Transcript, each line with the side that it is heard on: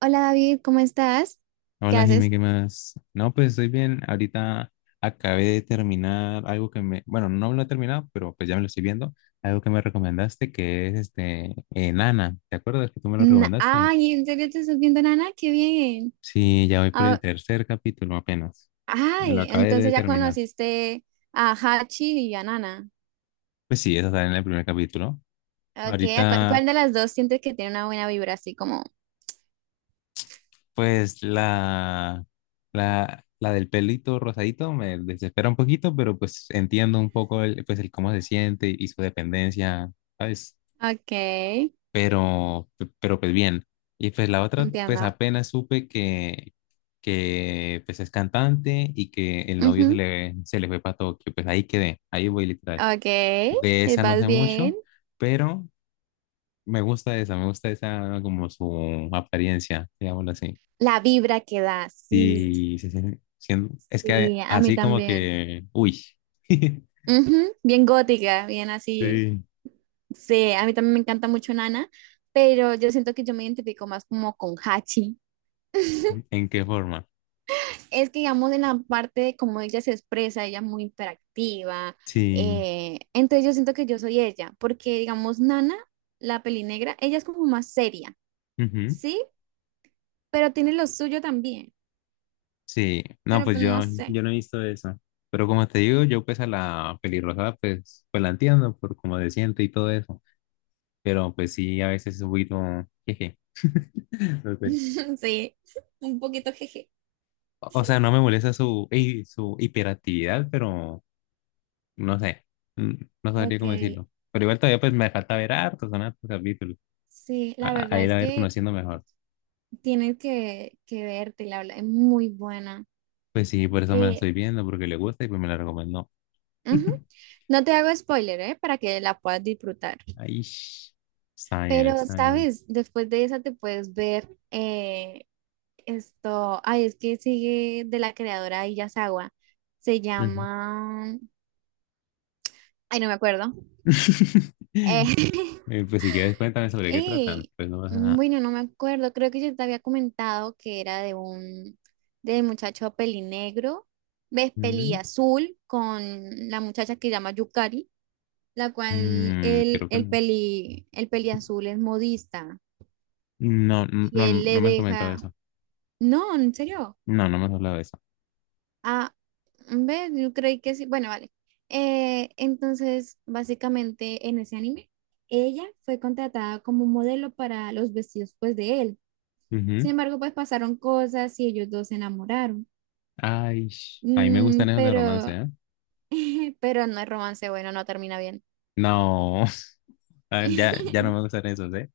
right: Hola David, ¿cómo estás? ¿Qué
left: Hola, Jime,
right: haces?
left: ¿qué más? No, pues estoy bien. Ahorita acabé de terminar algo que me, bueno, no lo he terminado, pero pues ya me lo estoy viendo. Algo que me recomendaste que es Nana. ¿Te acuerdas que tú me lo recomendaste?
right: Ay, ¿en serio te estás viendo Nana? ¡Qué bien!
left: Sí, ya voy por el
right: Ah,
left: tercer capítulo apenas. Me lo
right: ay,
left: acabé de
right: entonces ya
left: terminar.
right: conociste a Hachi y a Nana.
left: Pues sí, eso está en el primer capítulo.
right: Ok,
left: Ahorita,
right: ¿cuál de las dos sientes que tiene una buena vibra así como?
left: pues la del pelito rosadito me desespera un poquito, pero pues entiendo un poco el, pues el cómo se siente y su dependencia, ¿sabes?
right: Ok,
left: Pero, pero pues bien. Y pues la otra, pues
right: entiendo.
left: apenas supe que pues es cantante y que el novio
right: Ujú.
left: se le fue para Tokio, pues ahí quedé, ahí voy literal.
right: Ok,
left: De esa no
right: vas
left: sé
right: bien.
left: mucho, pero me gusta esa como su apariencia, digámoslo así.
right: La vibra que da, sí,
left: Y es que
right: sí, a mí
left: así como
right: también.
left: que, uy.
right: Ujú. Bien gótica, bien así.
left: Sí.
right: Sí, a mí también me encanta mucho Nana, pero yo siento que yo me identifico más como con Hachi.
left: ¿En qué forma?
right: Es que digamos en la parte de cómo ella se expresa, ella es muy interactiva,
left: Sí.
right: entonces yo siento que yo soy ella, porque digamos Nana, la peli negra, ella es como más seria, ¿sí? Pero tiene lo suyo también,
left: Sí, no,
right: pero pues no sé.
left: yo no he visto eso. Pero como te digo, yo pues a la pelirroja pues, pues la entiendo por cómo se siente y todo eso. Pero pues sí, a veces es un poquito, jeje. No sé.
right: Sí, un poquito jeje.
left: O sea, no me molesta su, su hiperactividad, pero no sé, mm, no sabría
right: Ok.
left: cómo decirlo. Pero igual todavía pues me falta ver hartos, son hartos capítulos.
right: Sí, la
left: A
right: verdad
left: ir
right: es
left: a ver
right: que
left: conociendo mejor.
right: tienes que verte, la verdad, es muy buena.
left: Pues sí, por eso me la
right: Eh,
left: estoy viendo, porque le gusta y pues me la recomendó.
right: ujú. No te hago spoiler, ¿eh? Para que la puedas disfrutar.
left: Ay, está bien,
right: Pero,
left: está bien.
right: ¿sabes? Después de esa te puedes ver esto. Ay, es que sigue de la creadora de Yasawa. Se
left: Ujú.
right: llama. Ay, no me acuerdo. Eh,
left: Pues si quieres, cuéntame sobre qué tratan.
right: y,
left: Pues no pasa nada.
right: bueno, no me acuerdo. Creo que yo te había comentado que era de un de muchacho pelinegro, ves,
left: Mm,
right: peliazul, con la muchacha que se llama Yukari, la cual
left: creo que no.
right: el peliazul es modista
left: No,
right: y él
left: no
right: le
left: me has comentado
right: deja.
left: eso.
right: No, en serio.
left: No, no me has hablado de eso.
right: Ah, ¿ves? Yo creí que sí. Bueno, vale. Entonces, básicamente en ese anime, ella fue contratada como modelo para los vestidos pues de él. Sin
left: Ujú.
right: embargo, pues pasaron cosas y ellos dos se enamoraron.
left: Ay, a mí me
right: Mm,
left: gustan esos de romance,
right: pero,
left: ¿eh?
right: pero no es romance, bueno, no termina bien.
left: No, ah, ya, ya no me gustan esos, ¿eh?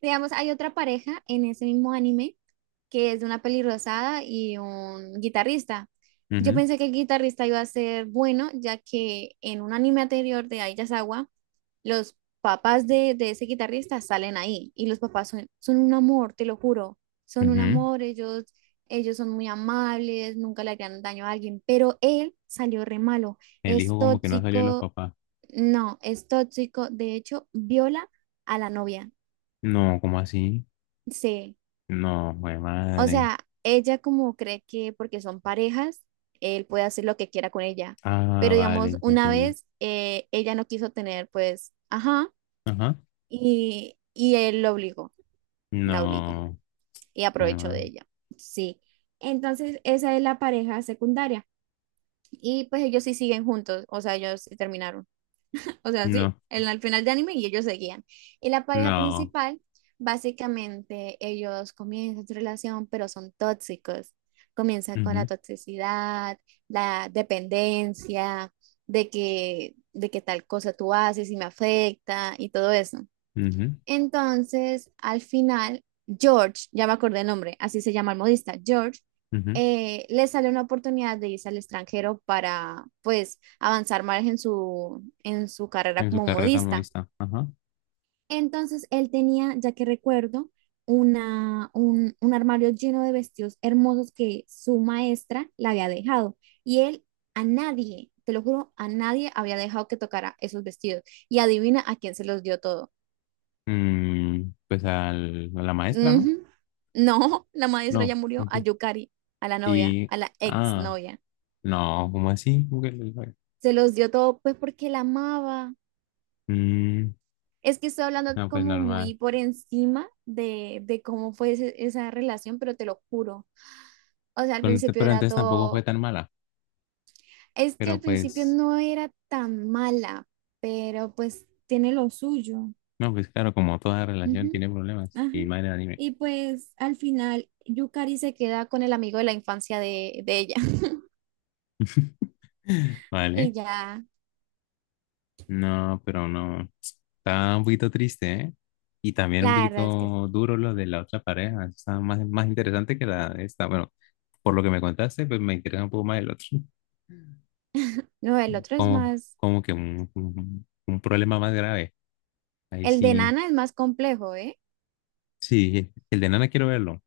right: Digamos, hay otra pareja en ese mismo anime que es de una pelirrosada y un guitarrista. Yo pensé que el guitarrista iba a ser bueno, ya que en un anime anterior de Aiyazawa, los papás de ese guitarrista salen ahí y los papás son, son un amor, te lo juro, son
left: Ujú,
right: un
left: ujú.
right: amor, ellos son muy amables, nunca le harían daño a alguien, pero él salió re malo,
left: El
right: es
left: hijo como que no salió de los
right: tóxico,
left: papás.
right: no, es tóxico, de hecho, viola a la novia,
left: No, ¿cómo así?
right: sí.
left: No, jue
right: O
left: madre.
right: sea, ella como cree que porque son parejas, él puede hacer lo que quiera con ella.
left: Ah,
right: Pero digamos,
left: vale, ya
right: una
left: entendí.
right: vez ella no quiso tener, pues, ajá,
left: Ajá.
right: y él lo obligó, la obligó
left: No,
right: y
left: jue
right: aprovechó de
left: ma-
right: ella. Sí. Entonces, esa es la pareja secundaria. Y pues ellos sí siguen juntos, o sea, ellos sí terminaron. O sea,
left: no,
right: sí, en al final de anime y ellos seguían. Y la pareja
left: no.
right: principal, básicamente ellos comienzan su relación, pero son tóxicos. Comienza con la
left: Ujú,
right: toxicidad, la dependencia, de que tal cosa tú haces y me afecta y todo eso.
left: ujú,
right: Entonces, al final, George, ya me acordé el nombre, así se llama el modista, George,
left: ujú.
right: le sale una oportunidad de irse al extranjero para, pues, avanzar más en su carrera
left: En su
right: como
left: carrera
right: modista.
left: modista. Ajá.
right: Entonces, él tenía, ya que recuerdo, un armario lleno de vestidos hermosos que su maestra le había dejado. Y él a nadie, te lo juro, a nadie había dejado que tocara esos vestidos. Y adivina a quién se los dio todo.
left: Mm, pues a la maestra, ¿no?
right: Ujú. No, la maestra ya
left: No,
right: murió a
left: aquí.
right: Yukari, a la novia,
left: Y,
right: a la ex
left: ah,
right: novia.
left: no, ¿cómo así? ¿Cómo que fue?
right: Se los dio todo, pues porque la amaba.
left: Mm,
right: Es que estoy hablando
left: no, pues
right: como
left: normal.
right: muy por encima de cómo fue esa relación, pero te lo juro. O sea, al
left: Pero,
right: principio
left: pero
right: era
left: entonces tampoco fue
right: todo.
left: tan mala.
right: Es que al
left: Pero
right: principio
left: pues,
right: no era tan mala, pero pues tiene lo suyo.
left: no, pues claro, como toda relación
right: Ujú,
left: tiene problemas.
right: ajá.
left: Y madre de anime.
right: Y pues al final, Yukari se queda con el amigo de la infancia de ella. Y
left: Vale.
right: ya.
left: No, pero no. Está un poquito triste, ¿eh? Y también un
right: La verdad es que sí.
left: poquito duro lo de la otra pareja. Está más, más interesante que la de esta. Bueno, por lo que me contaste, pues me interesa un poco más el otro.
right: No, el otro es
left: Como,
right: más,
left: un problema más grave. Ahí
right: el de
left: sí,
right: Nana es más complejo, ¿eh?
left: sí, el de Nana quiero verlo.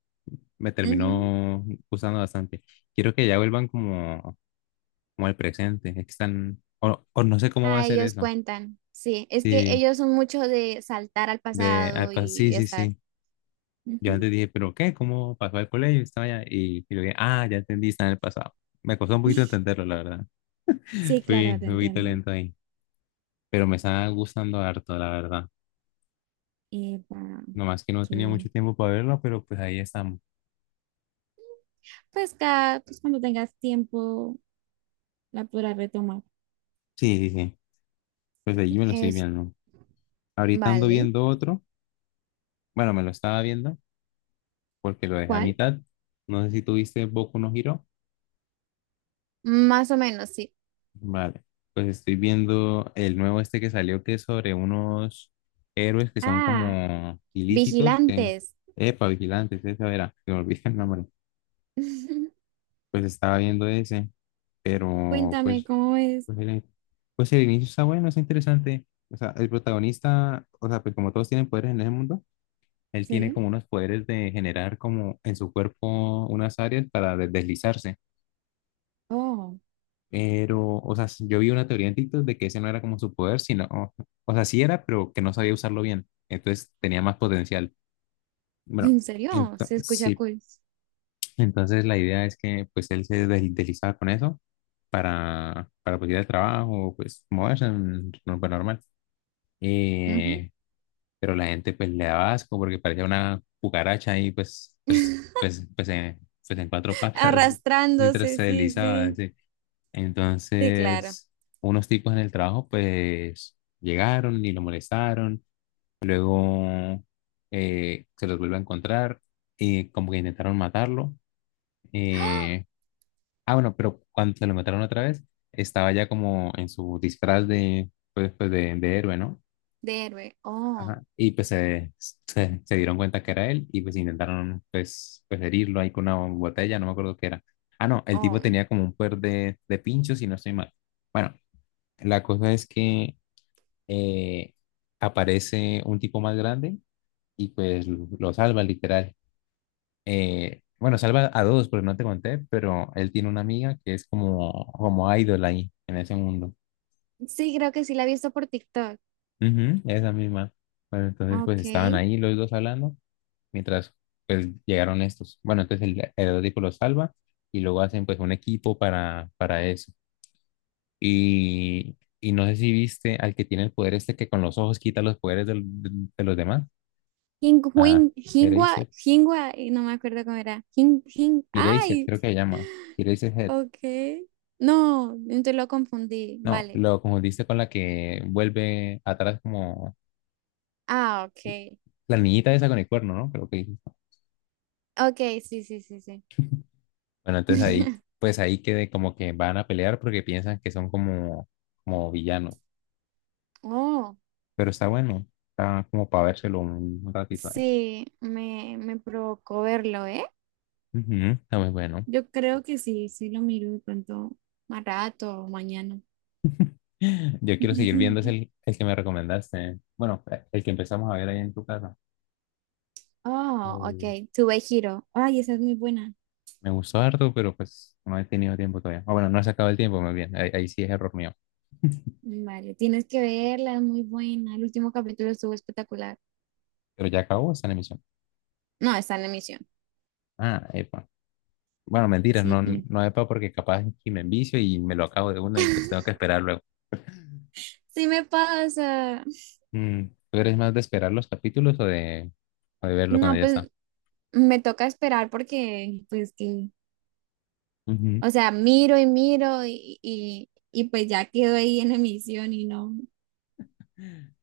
left: Me
right: Ujú.
left: terminó gustando bastante. Quiero que ya vuelvan como, como al presente. Es que están, o no sé cómo va a
right: Ah,
left: ser
right: ellos
left: eso.
right: cuentan, sí, es que
left: Sí,
right: ellos son mucho de saltar al
left: de, ah,
right: pasado
left: sí,
right: y
left: sí,
right: estar,
left: sí. Yo
right: ujú.
left: antes dije, ¿pero qué? ¿Cómo pasó al colegio? Estaba allá y luego, ah, ya entendí, está en el pasado. Me costó un poquito entenderlo, la verdad.
right: Sí, claro, te
left: Fui un poquito
right: entiendo.
left: lento ahí. Pero me está gustando harto, la verdad.
right: Eh, para
left: Nomás que no tenía mucho
right: que,
left: tiempo para verlo, pero pues ahí estamos.
right: pues, pues cuando tengas tiempo la podrás retomar.
left: Sí, sí, sí. Pues allí me lo estoy
right: Es,
left: viendo. Ahorita ando
right: vale.
left: viendo otro. Bueno, me lo estaba viendo porque lo dejé a
right: ¿Cuál?
left: mitad. No sé si tuviste Boku no Hero.
right: Más o menos, sí.
left: Vale. Pues estoy viendo el nuevo este que salió que es sobre unos héroes que son
right: Ah,
left: como ilícitos que...
right: Vigilantes.
left: Epa, vigilantes, esa era. Se me olvidé el nombre. Pues estaba viendo ese, pero
right: Cuéntame
left: pues,
right: cómo es.
left: pues el, pues el inicio está bueno, es interesante. O sea, el protagonista, o sea, pues como todos tienen poderes en ese mundo. Él tiene
right: Sí.
left: como unos poderes de generar como en su cuerpo unas áreas para deslizarse.
right: Oh,
left: Pero, o sea, yo vi una teoría en TikTok de que ese no era como su poder, sino, o sea, sí era, pero que no sabía usarlo bien. Entonces tenía más potencial. Bueno,
right: ¿en serio? Se escucha
left: sí.
right: cool.
left: Entonces la idea es que pues él se deslizaba con eso para pues ir al trabajo, pues moverse, no, pues, normal.
right: Ujú.
left: Eh, pero la gente pues le daba asco porque parecía una cucaracha y pues en cuatro patas mientras
right: Arrastrándose,
left: se
right: sí,
left: deslizaba.
right: sí.
left: Así.
right: Sí, claro.
left: Entonces, unos tipos en el trabajo pues llegaron y lo molestaron, luego se los vuelve a encontrar y como que intentaron matarlo. eh, bueno, pero cuando se lo mataron otra vez, estaba ya como en su disfraz de, pues, pues de héroe, ¿no?
right: De héroe. Oh,
left: Ajá. Y se dieron cuenta que era él y pues intentaron pues, pues herirlo ahí con una botella, no me acuerdo qué era. Ah, no, el tipo
right: oh.
left: tenía como un poder de pinchos si no estoy mal. Bueno, la cosa es que eh, aparece un tipo más grande y pues lo salva literal. Bueno, salva a dos, porque no te conté, pero él tiene una amiga que es como, como idol ahí en ese mundo.
right: Sí, creo que sí la he visto por TikTok.
left: Ujú, esa misma. Bueno, entonces pues
right: Ok.
left: estaban ahí los dos hablando mientras pues llegaron estos. Bueno, entonces el Heródico lo salva y luego hacen pues un equipo para eso. Y no sé si viste al que tiene el poder este que con los ojos quita los poderes de los demás.
right: hing
left: Ah,
right: Huin- hingua
left: Eraser.
right: hingua y no me acuerdo cómo era. Hing hing
left: Eraser,
right: ay,
left: creo que se llama. Eraser.
right: ok. No, entonces lo confundí.
left: No,
right: Vale.
left: lo confundiste con la que vuelve atrás como
right: Ah, ok.
left: la niñita esa con el cuerno, ¿no? Creo que dijiste.
right: Ok, sí, sí, sí, sí.
left: Bueno, entonces ahí, pues ahí quede como que van a pelear porque piensan que son como, como villanos.
right: Oh,
left: Pero está bueno. Está como para vérselo un ratito ahí.
right: sí, me provocó verlo, ¿eh?
left: Ujú, está muy bueno.
right: Yo creo que sí, sí lo miro de pronto más rato o mañana.
left: Yo quiero seguir viendo es el que me recomendaste. Bueno, el que empezamos a ver ahí en tu casa.
right: Oh,
left: Eh,
right: ok. Tuve giro. Ay, esa es muy buena.
left: me gustó harto, pero pues no he tenido tiempo todavía. Ah, bueno, no he sacado el tiempo, más bien. Ahí, ahí sí es error mío.
right: Vale, tienes que verla, es muy buena. El último capítulo estuvo espectacular.
left: Pero ya acabó esta emisión.
right: No, está en emisión.
left: Ah, epa. Bueno, mentira,
right: Sí,
left: no,
right: sí.
left: no epa porque capaz que me envicio y me lo acabo de una y pues tengo que esperar luego.
right: Sí me pasa.
left: Mm, ¿tú eres más de esperar los capítulos o de verlo cuando
right: No,
left: ya está?
right: pues me toca esperar porque, pues que,
left: Ujú.
right: o sea, miro y miro y pues ya quedo ahí en emisión y no.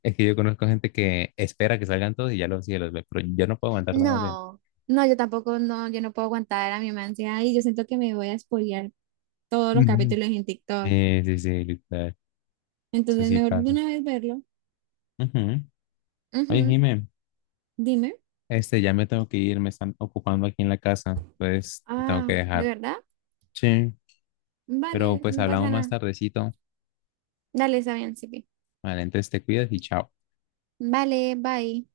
left: Es que yo conozco gente que espera que salgan todos y ya los, sí, los ve, pero yo no puedo aguantar tanto tiempo.
right: No, no, yo tampoco, no, yo no puedo aguantar a mi mamá ansiedad y yo siento que me voy a spoilear todos los
left: Ujú.
right: capítulos en TikTok.
left: Sí, sí, sí, literal. Eso
right: Entonces,
left: sí
right: mejor de
left: pasa.
right: una vez verlo.
left: Ujú. Oye,
right: Ujú.
left: Jimé,
right: Dime.
left: este, ya me tengo que ir, me están ocupando aquí en la casa, pues te tengo
right: Ah,
left: que
right: ¿de
left: dejar.
right: verdad?
left: Sí. Pero
right: Vale,
left: pues
right: no
left: hablamos
right: pasa
left: más
right: nada.
left: tardecito.
right: Dale, está bien, Sipi.
left: Vale, entonces te cuidas y chao.
right: Vale, bye.